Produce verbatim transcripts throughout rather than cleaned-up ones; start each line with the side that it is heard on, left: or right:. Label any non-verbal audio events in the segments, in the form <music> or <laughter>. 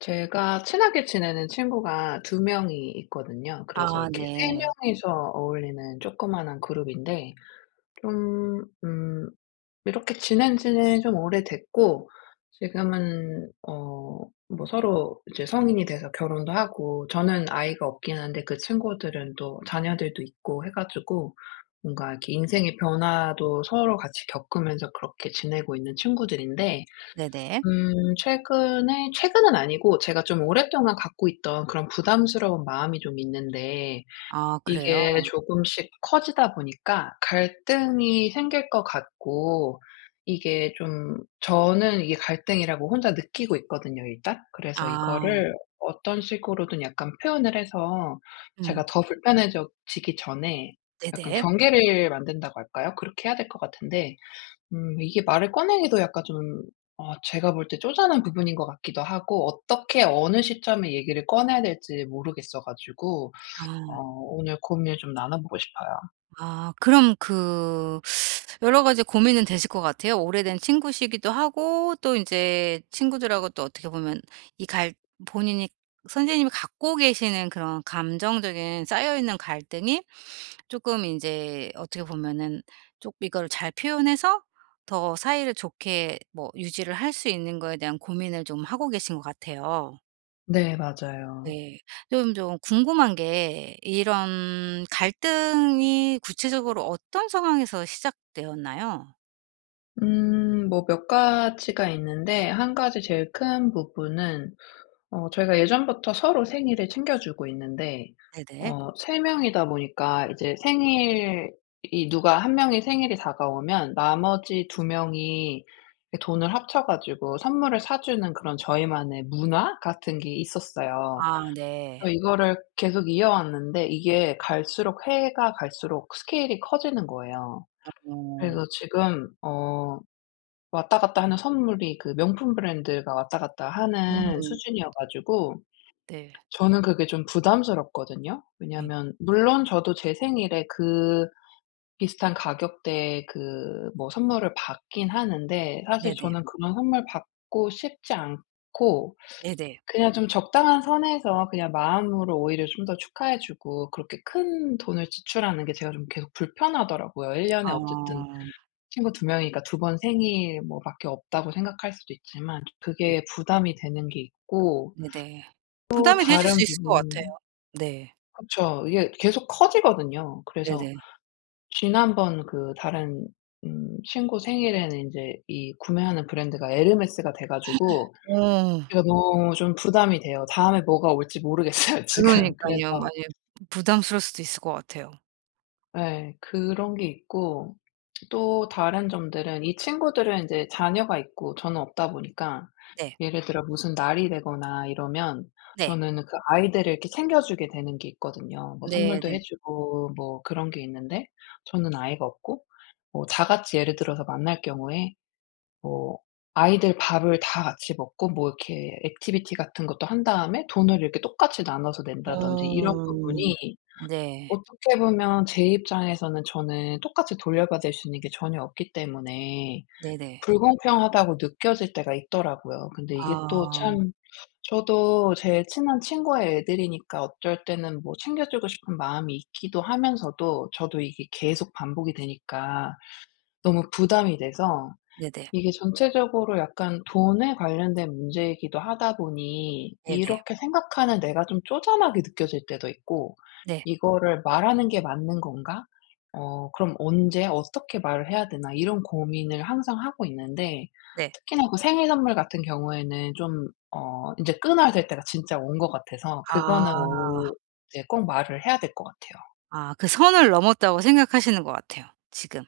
left: 제가 친하게 지내는 친구가 두 명이 있거든요. 그래서
right: 아
left: 이렇게 세
right: 네.
left: 명이서 어울리는 조그마한 그룹인데 좀 음 이렇게 지낸 지는 좀 오래됐고, 지금은 어 뭐 서로 이제 성인이 돼서 결혼도 하고, 저는 아이가 없긴 한데 그 친구들은 또 자녀들도 있고 해 가지고 뭔가 이렇게 인생의 변화도 서로 같이 겪으면서 그렇게 지내고 있는 친구들인데,
right: 네네.
left: 음 최근에 최근은 아니고 제가 좀 오랫동안 갖고 있던 그런 부담스러운 마음이 좀 있는데,
right: 아 그래요?
left: 이게 조금씩 커지다 보니까 갈등이 생길 것 같고, 이게 좀 저는 이게 갈등이라고 혼자 느끼고 있거든요 일단. 그래서
right: 아.
left: 이거를 어떤 식으로든 약간 표현을 해서
right: 음.
left: 제가 더 불편해져 지기 전에 약간
right: 네네.
left: 경계를 만든다고 할까요? 그렇게 해야 될 것 같은데, 음 이게 말을 꺼내기도 약간 좀 어 제가 볼 때 쪼잔한 부분인 것 같기도 하고, 어떻게 어느 시점에 얘기를 꺼내야 될지 모르겠어 가지고 어
right: 아.
left: 오늘 고민을 좀 나눠 보고 싶어요.
right: 아 그럼 그 여러 가지 고민은 되실 것 같아요. 오래된 친구시기도 하고 또 인제 친구들하고 또 어떻게 보면 이 갈 본인이 선생님이 갖고 계시는 그런 감정적인 쌓여있는 갈등이 쪼끔 인제 어떻게 보면은 쪽 이거를 잘 표현해서 더 사이를 좋게 뭐 유지를 할 수 있는 거에 대한 고민을 좀 하고 계신 것 같아요.
left: 네, 맞아요.
right: 네. 좀 좀 궁금한 게 이런 갈등이 구체적으로 어떤 상황에서 시작되었나요?
left: 음 뭐 몇 가지가 있는데 한 가지 제일 큰 부분은, 어 저희가 예전부터 서로 생일을 챙겨주고 있는데,
right: 네네.
left: 어 세 명이다 보니까 이제 생일이 누가 한 명이 생일이 다가오면 나머지 두 명이 이렇게 돈을 합쳐 가지고 선물을 사 주는 그런 저희만의 문화 같은 게 있었어요.
right: 아 네.
left: 그래서 이거를 계속 이어왔는데 이게 갈수록, 해가 갈수록 스케일이 커지는 거예요.
right: 어.
left: 그래서 지금 어 왔다 갔다 하는 선물이 그 명품 브랜드가 왔다 갔다 하는
right: 음.
left: 수준이어 가지고
right: 네.
left: 저는 그게 좀 부담스럽거든요.
right: 네.
left: 왜냐하면 물론 저도 제 생일에 그 비슷한 가격대의 그 뭐 선물을 받긴 하는데, 사실
right: 네네.
left: 저는 그런 선물 받고 싶지 않고
right: 네네.
left: 그냥 좀 적당한 선에서 그냥 마음으로 오히려 좀 더 축하해 주고, 그렇게 큰 돈을 지출하는 게 제가 좀 계속 불편하더라고요. 일 년에 어쨌든
right: 아.
left: 친구 두 명이니까 두 번 생일 뭐 밖에 없다고 생각할 수도 있지만
right: 네.
left: 그게 부담이 되는 게 있고,
right: 네네.
left: 또
right: 부담이 되실 수
left: 다른
right: 있을 것
left: 부분,
right: 같아요. 네.
left: 그쵸. 이게 계속 커지거든요. 그래서
right: 네네.
left: 지난번 그 다른 음 친구 생일에는 인제 이 구매하는 브랜드가 에르메스가 돼 가지고
right: 어
left: 제가 너무 좀 부담이 돼요. 다음에 뭐가 올지 모르겠어요 <laughs> 지금.
right: 그러니깐요.
left: 그래서
right: 많이 부담스러울 수도 있을 것 같아요.
left: 예, 그런 게 있고, 또 다른 점들은 이 친구들은 이제 자녀가 있고 저는 없다 보니까,
right: 네.
left: 예를 들어 무슨 날이 되거나 이러면
right: 네.
left: 저는 그 아이들을 이렇게 챙겨주게 되는 게 있거든요. 뭐 선물도
right: 네네.
left: 해 주고 뭐 그런 게 있는데, 저는 아이가 없고 뭐 다 같이 예를 들어서 만날 경우에 뭐 아이들 밥을 다 같이 먹고 뭐 이렇게 액티비티 같은 것도 한 다음에 돈을 이렇게 똑같이 나눠서 낸다든지 이런
right: 어.
left: 부분이
right: 네.
left: 어떻게 보면 제 입장에서는 저는 똑같이 돌려받을 수 있는 게 전혀 없기 때문에
right: 네네.
left: 불공평하다고 느껴질 때가 있더라고요. 근데 이게 또
right: 아.
left: 참, 저도 제 친한 친구의 애들이니까 어쩔 때는 뭐 챙겨주고 싶은 마음이 있기도 하면서도, 저도 이게 계속 반복이 되니까 너무 부담이 돼서,
right: 네네.
left: 이게 전체적으로 약간 돈에 관련된 문제이기도 하다 보니
right: 네네.
left: 이렇게 생각하는 내가 좀 쪼잔하게 느껴질 때도 있고,
right: 네.
left: '이거를 말하는 게 맞는 건가? 어 그럼 언제 어떻게 말을 해야 되나?' 이런 고민을 항상 하고 있는데,
right: 네.
left: 특히나 그 생일 선물 같은 경우에는 좀 어 인제 끊어야 될 때가 진짜 온 것 같아서, 그거는
right: 아.
left: 오 이제 꼭 말을 해야 될 것 같아요.
right: 아 그 선을 넘었다고 생각하시는 것 같아요 지금.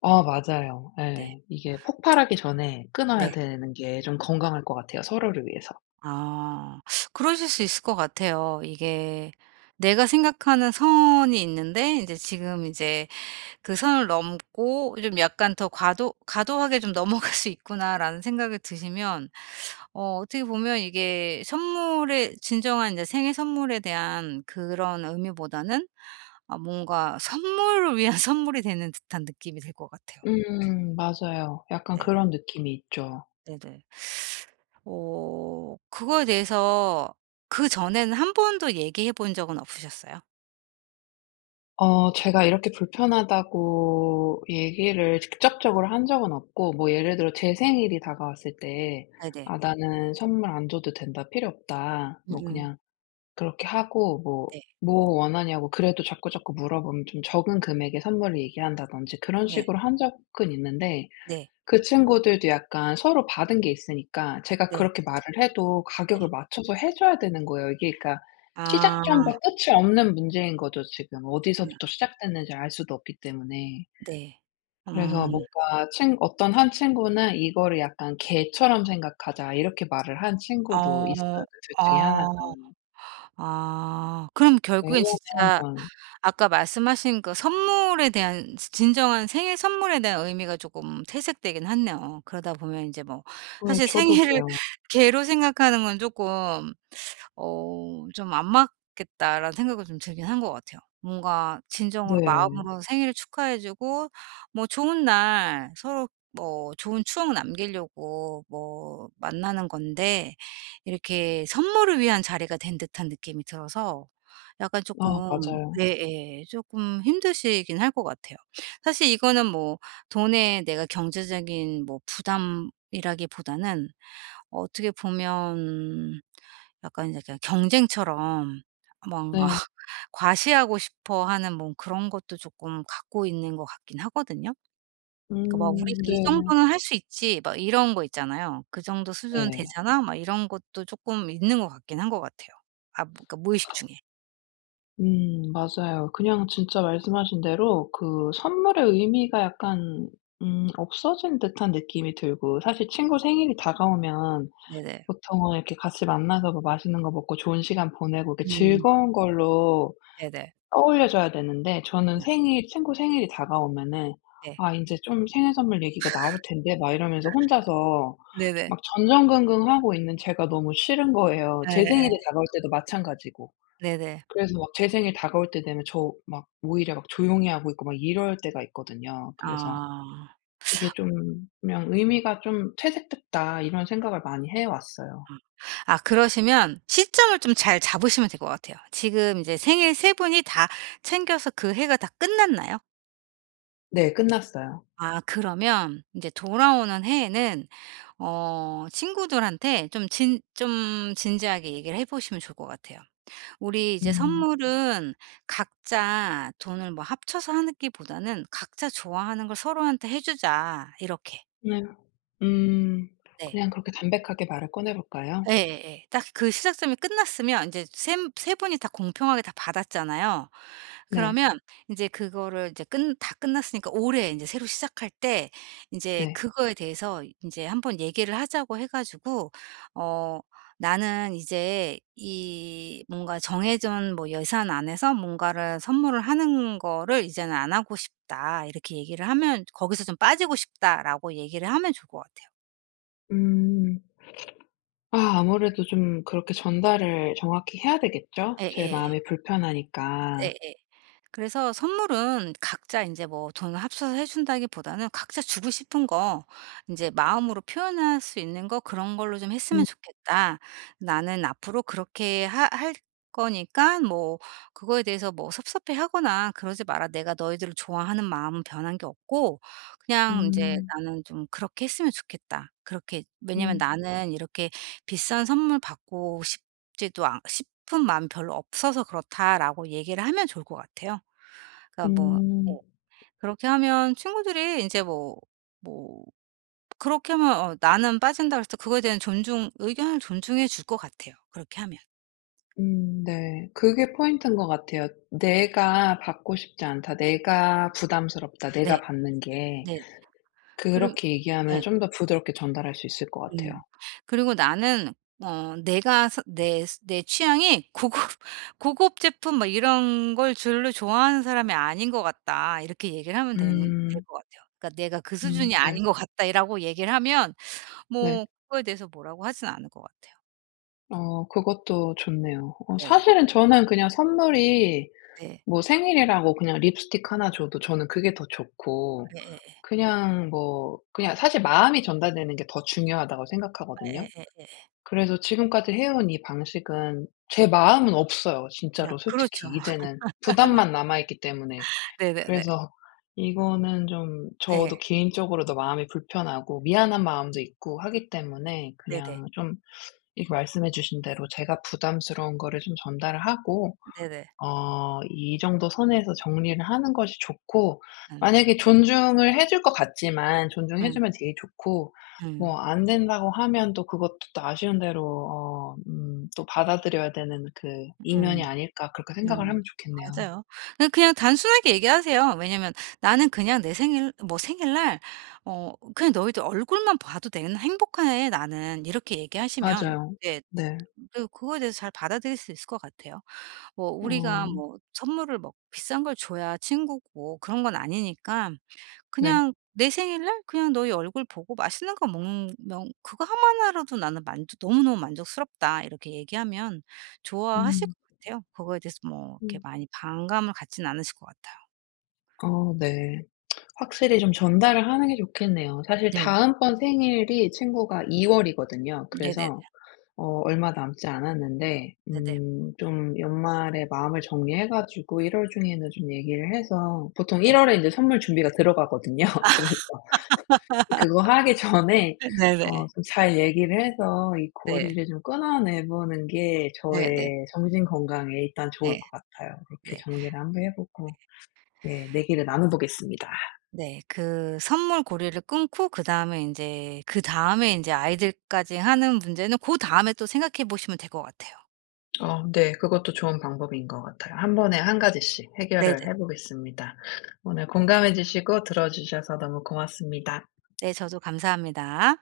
left: 아, 맞아요.
right: 네.
left: 예. 이게 폭발하기 전에 끊어야
right: 네.
left: 되는 게 좀 건강할 것 같아요 서로를 위해서.
right: 아. 그러실 수 있을 것 같아요. 이게 내가 생각하는 선이 있는데 인제 지금 이제 그 선을 넘고 좀 약간 더 과도 '과도하게 좀 넘어갈 수 있구나.'라는 생각이 드시면 어 어떻게 보면 이게 선물의 진정한 이제 생일 선물에 대한 그런 의미보다는 아 뭔가 선물을 위한 <laughs> 선물이 되는 듯한 느낌이 들 것 같아요.
left: 음 맞아요. 약간
right: 네.
left: 그런 느낌이 있죠.
right: 네네. 어 그거에 대해서 그전에는 한 번도 얘기해 본 적은 없으셨어요?
left: 어 제가 이렇게 불편하다고 얘기를 직접적으로 한 적은 없고, 뭐 예를 들어 제 생일이 다가왔을 때
right: 네네.
left: "아 나는 선물 안 줘도 된다. 필요 없다." 뭐
right: 음음.
left: 그냥 그렇게 하고, 뭐
right: 네.
left: "뭐 원하냐."고 그래도 자꾸자꾸 물어보면 좀 적은 금액의 선물을 얘기한다든지 그런
right: 네.
left: 식으로 한 적은 있는데,
right: 네.
left: 그 친구들도 약간 서로 받은 게 있으니까 제가
right: 네.
left: 그렇게 말을 해도
right: 네.
left: 가격을 맞춰서 해 줘야 되는 거예요. 이게 그러니까 시작점과
right: 아.
left: 끝이 없는 문제인 거죠 지금.
right: 네.
left: 어디서부터 시작됐는지 알 수도 없기 때문에.
right: 네.
left: 그래서
right: 음.
left: 뭔가 친 어떤 한 친구는 "이거를 약간 개처럼 생각하자." 이렇게 말을 한 친구도
right: 어.
left: 있어요, 그 둘 중에 하나가.
right: 아. 아. 그럼
left: 네, 일
right: 결국엔
left: 년에 한
right: 진짜
left: 번.
right: 아까 말씀하신 그 선물에 대한 스 진정한 생일 선물에 대한 의미가 조금 퇴색되긴 하네요. 그러다 보면 인제 뭐
left: 예,
right: 사실
left: 저도
right: 생일을
left: 그래요.
right: <laughs> 개로 생각하는 건 쪼끔 어 '좀 안 맞겠다.'라는 생각을 좀 들긴 한 것 같아요. 뭔가 진정으로
left: 네.
right: 마음으로 생일을 축하해 주고 뭐 좋은 날 서로 뭐 좋은 추억 남기려고 뭐 만나는 건데 이렇게 선물을 위한 자리가 된 듯한 느낌이 들어서 약간
left: 아,
right: 조금
left: 맞아요.
right: 예예 쪼 힘드시긴 할 것 같아요. 사실 이거는 뭐 돈에 내가 경제적인 뭐 부담이라기보다는 어, 어떻게 보면 약간 이제 그냥 경쟁처럼 뭔가
left: 네.
right: <laughs> 과시하고 싶어 하는 뭐 그런 것도 조금 갖고 있는 것 같긴 하거든요. 그러니까 막 '우리가
left: 음,
right: 이
left: 네.
right: 정도는 할 수 있지.' 막 이런 거 있잖아요. '그 정도 수준은
left: 네.
right: 되잖아.' 막 이런 것도 조금 있는 것 같긴 한 것 같아요. 아 뭐- 그러니까 무의식 중에.
left: 음 맞아요. 그냥 진짜 말씀하신 대로 그 선물의 의미가 약간 음 없어진 듯한 느낌이 들고, 사실 친구 생일이 다가오면
right: 네네.
left: 보통은 이렇게 같이 만나서 뭐 맛있는 거 먹고 좋은 시간 보내고 이렇게
right: 음.
left: 즐거운 걸로
right: 네네.
left: 떠올려 줘야 되는데, 저는
right: 네.
left: 생일 친구 생일이 다가오면은
right: 네.
left: '아 이제 좀 생일 선물 얘기가 나올 텐데.' 막 이러면서 혼자서
right: 네네.
left: 막 전전긍긍하고 있는 제가 너무 싫은 거예요. 제 생일이
right: 예
left: 다가올 때도 마찬가지고.
right: 네네.
left: 그래서 막 제 생일 다가올 때 되면 저 막 오히려 막 조용히 하고 있고 막 이럴 때가 있거든요. 그래서
right: 아.
left: 이게 좀 그냥 '의미가 좀 퇴색됐다.' 이런 생각을 많이 해 왔어요.
right: 아 그러시면 시점을 좀 잘 잡으시면 될 것 같아요. 지금 이제 생일 세 분이 다 챙겨서 그 해가 다 끝났나요?
left: 네, 끝났어요.
right: 아 그러면 이제 돌아오는 해에는 어 친구들한테 좀 진 좀 진지하게 얘기를 해 보시면 좋을 것 같아요. "우리 이제
left: 음.
right: 선물은 각자 돈을 뭐 합쳐서 하기보다는 각자 좋아하는 걸 서로한테 해 주자." 이렇게.
left: 네. 음.
right: 네.
left: 그냥 그렇게 담백하게 말을 꺼내 볼까요?
right: 예예 예. 딱 그 시작점이 끝났으면 이제 세 세 분이 다 공평하게 다 받았잖아요.
left: 네.
right: 그러면 이제 그거를 이제 끝 다 끝났으니까 올해 이제 새로 시작할 때 이제
left: 네.
right: 그거에 대해서 이제 한번 얘기를 하자고 해 가지고 어 "나는 이제 이 뭔가 정해진 뭐 예산 안에서 뭔가를 선물을 하는 거를 이제는 안 하고 싶다." 이렇게 얘기를 하면 "거기서 좀 빠지고 싶다."라고 얘기를 하면 좋을 것 같아요.
left: 음. 아, 아무래도 좀 그렇게 전달을 정확히 해야 되겠죠?
right: 네.
left: 제
right: 예예
left: 마음이 불편하니까.
right: 예예. 그래서 선물은 각자 인제 뭐 돈을 합쳐서 해 준다기보다는 각자 주고 싶은 거 인제 마음으로 표현할 수 있는 거 그런 걸로 좀 했으면
left: 음.
right: 좋겠다. 나는 앞으로 그렇게 하 할 거니까 뭐 그거에 대해서 뭐 섭섭해하거나 그러지 마라. 내가 너희들을 좋아하는 마음은 변한 게 없고 그냥 인제
left: 음.
right: 나는 좀 그렇게 했으면 좋겠다. 그렇게 왜냐면
left: 음.
right: 나는 이렇게 비싼 선물 받고 싶 지도 않 싶은 마음이 별로 없어서 그렇다라고 얘기를 하면 좋을 것 같아요. 그러니까 뭐
left: 음.
right: 예. 그렇게 하면 친구들이 인제 뭐 뭐 그렇게 하면 어 나는 빠진다 그랬을 때 그거에 대한 존중 의견을 존중해 줄 것 같아요, 그렇게 하면.
left: 음, 네. 그게 포인트인 것 같아요. '내가 받고 싶지 않다. 내가 부담스럽다.
right: 네.
left: 내가 받는 게.'
right: 네. 그리고
left: 그렇게 얘기하면
right: 예.
left: 좀 더 부드럽게 전달할 수 있을 것 같아요.
right: 음. 그리고 나는 어 내가 서 내 스 내 취향이 고급 <laughs> 고급 제품 막 이런 걸 별로 좋아하는 사람이 아닌 것 같다. 이렇게 얘기를 하면 되는 될
left: 음.
right: 것 같아요. 그러니까 "내가 그
left: 음,
right: 수준이
left: 네.
right: 아닌 것 같다."라고 얘기를 하면
left: 네.
right: 뭐 그거에 대해서 뭐라고 하진 않을 것 같아요.
left: 어 그것도 좋네요. 어
right: 네네.
left: 사실은 저는 그냥 선물이
right: 네.
left: 뭐 생일이라고 그냥 립스틱 하나 줘도 저는 그게 더 좋고,
right: 예예예.
left: 그냥 뭐 그냥 사실 마음이 전달되는 게 더 중요하다고 생각하거든요.
right: 예예예예.
left: 그래서 지금까지 해온 이 방식은 제 마음은 없어요
right: 그냥
left: 진짜로 솔직히
right: 그렇죠. <laughs>
left: 이제는. 부담만 남아 있기 때문에.
right: 네네네.
left: 그래서 이거는 좀 저도
right: 예.
left: 개인적으로도 마음이 불편하고 미안한 마음도 있고 하기 때문에
right: 네네.
left: 그냥 좀 이렇게 말씀해 주신 대로 제가 부담스러운 거를 좀 전달을 하고,
right: 네네.
left: 어 이 정도 선에서 정리를 하는 것이 좋고,
right: 음.
left: 만약에 존중을 해줄 것 같지만 존중해
right: 음.
left: 주면 제일 좋고,
right: 음.
left: 뭐 안 된다고 하면 또 그것도 또 아쉬운 대로 어 음 또 받아들여야 되는 그 '이면이
right: 음.
left: 아닐까.' 그렇게
right: 네.
left: 생각을 하면 좋겠네요.
right: 맞아요. 그 그냥 단순하게 얘기하세요. 왜냐면 "나는 그냥 내 생일 뭐 생일날 어 그냥 너희들 얼굴만 봐도 되는 행복해 나는." 이렇게 얘기하시면
left: 맞아요.
right: 네
left: 네.
right: 그 그거에 대해서 잘 받아들일 수 있을 것 같아요. 뭐 우리가
left: 어
right: 뭐 선물을 뭐 비싼 걸 줘야 친구고 그런 건 아니니까
left: 네.
right: 그냥 내 생일날 그냥 너희 얼굴 보고 맛있는 거 먹으면 "그거 하나로도 나는 만족 너무너무 만족스럽다." 이렇게 얘기하면 좋아하실
left: 음.
right: 것 같아요. 그거에 대해서 뭐 이렇게
left: 음.
right: 많이 반감을 갖진 않으실 것 같아요.
left: 어 네. 확실히 좀 전달을 하는 게 좋겠네요. 사실
right: 네네.
left: 다음번 생일이 친구가 이 월이거든요.
right: 네네네.
left: 그래서 어 얼마 남지 않았는데,
right: 네네.
left: 음 좀 연말에 마음을 정리해 가지고 일 월 중에는 좀 얘기를 해서, 보통 일
right: 네.
left: 월에 이제 선물 준비가 들어가거든요. <laughs> 그래서 그거 하기 전에 어
right: 네네.
left: 좀 잘 얘기를 해서 이
right: 네.
left: 고리를 좀 끊어내 보는 게
right: 네네.
left: 저의 정신 건강에 일단
right: 예.
left: 좋을 것 같아요. 이렇
right: 네.
left: 게
right: 네.
left: 정리를 한번 해 보고, 예, 내기를 나눠 보겠습니다.
right: 네. 그 선물 고리를 끊고 그다음에 인제 그다음에 인제 아이들까지 하는 문제는 고다음에 또 생각해 보시면 될 것 같아요.
left: 어 네, 그것도 좋은 방법인 것 같아요. 한 번에 한 가지씩 해결을
right: 네네.
left: 해 보겠습니다. 오늘 공감해 주시고 들어 주셔서 너무 고맙습니다.
right: 네. 저도 감사합니다.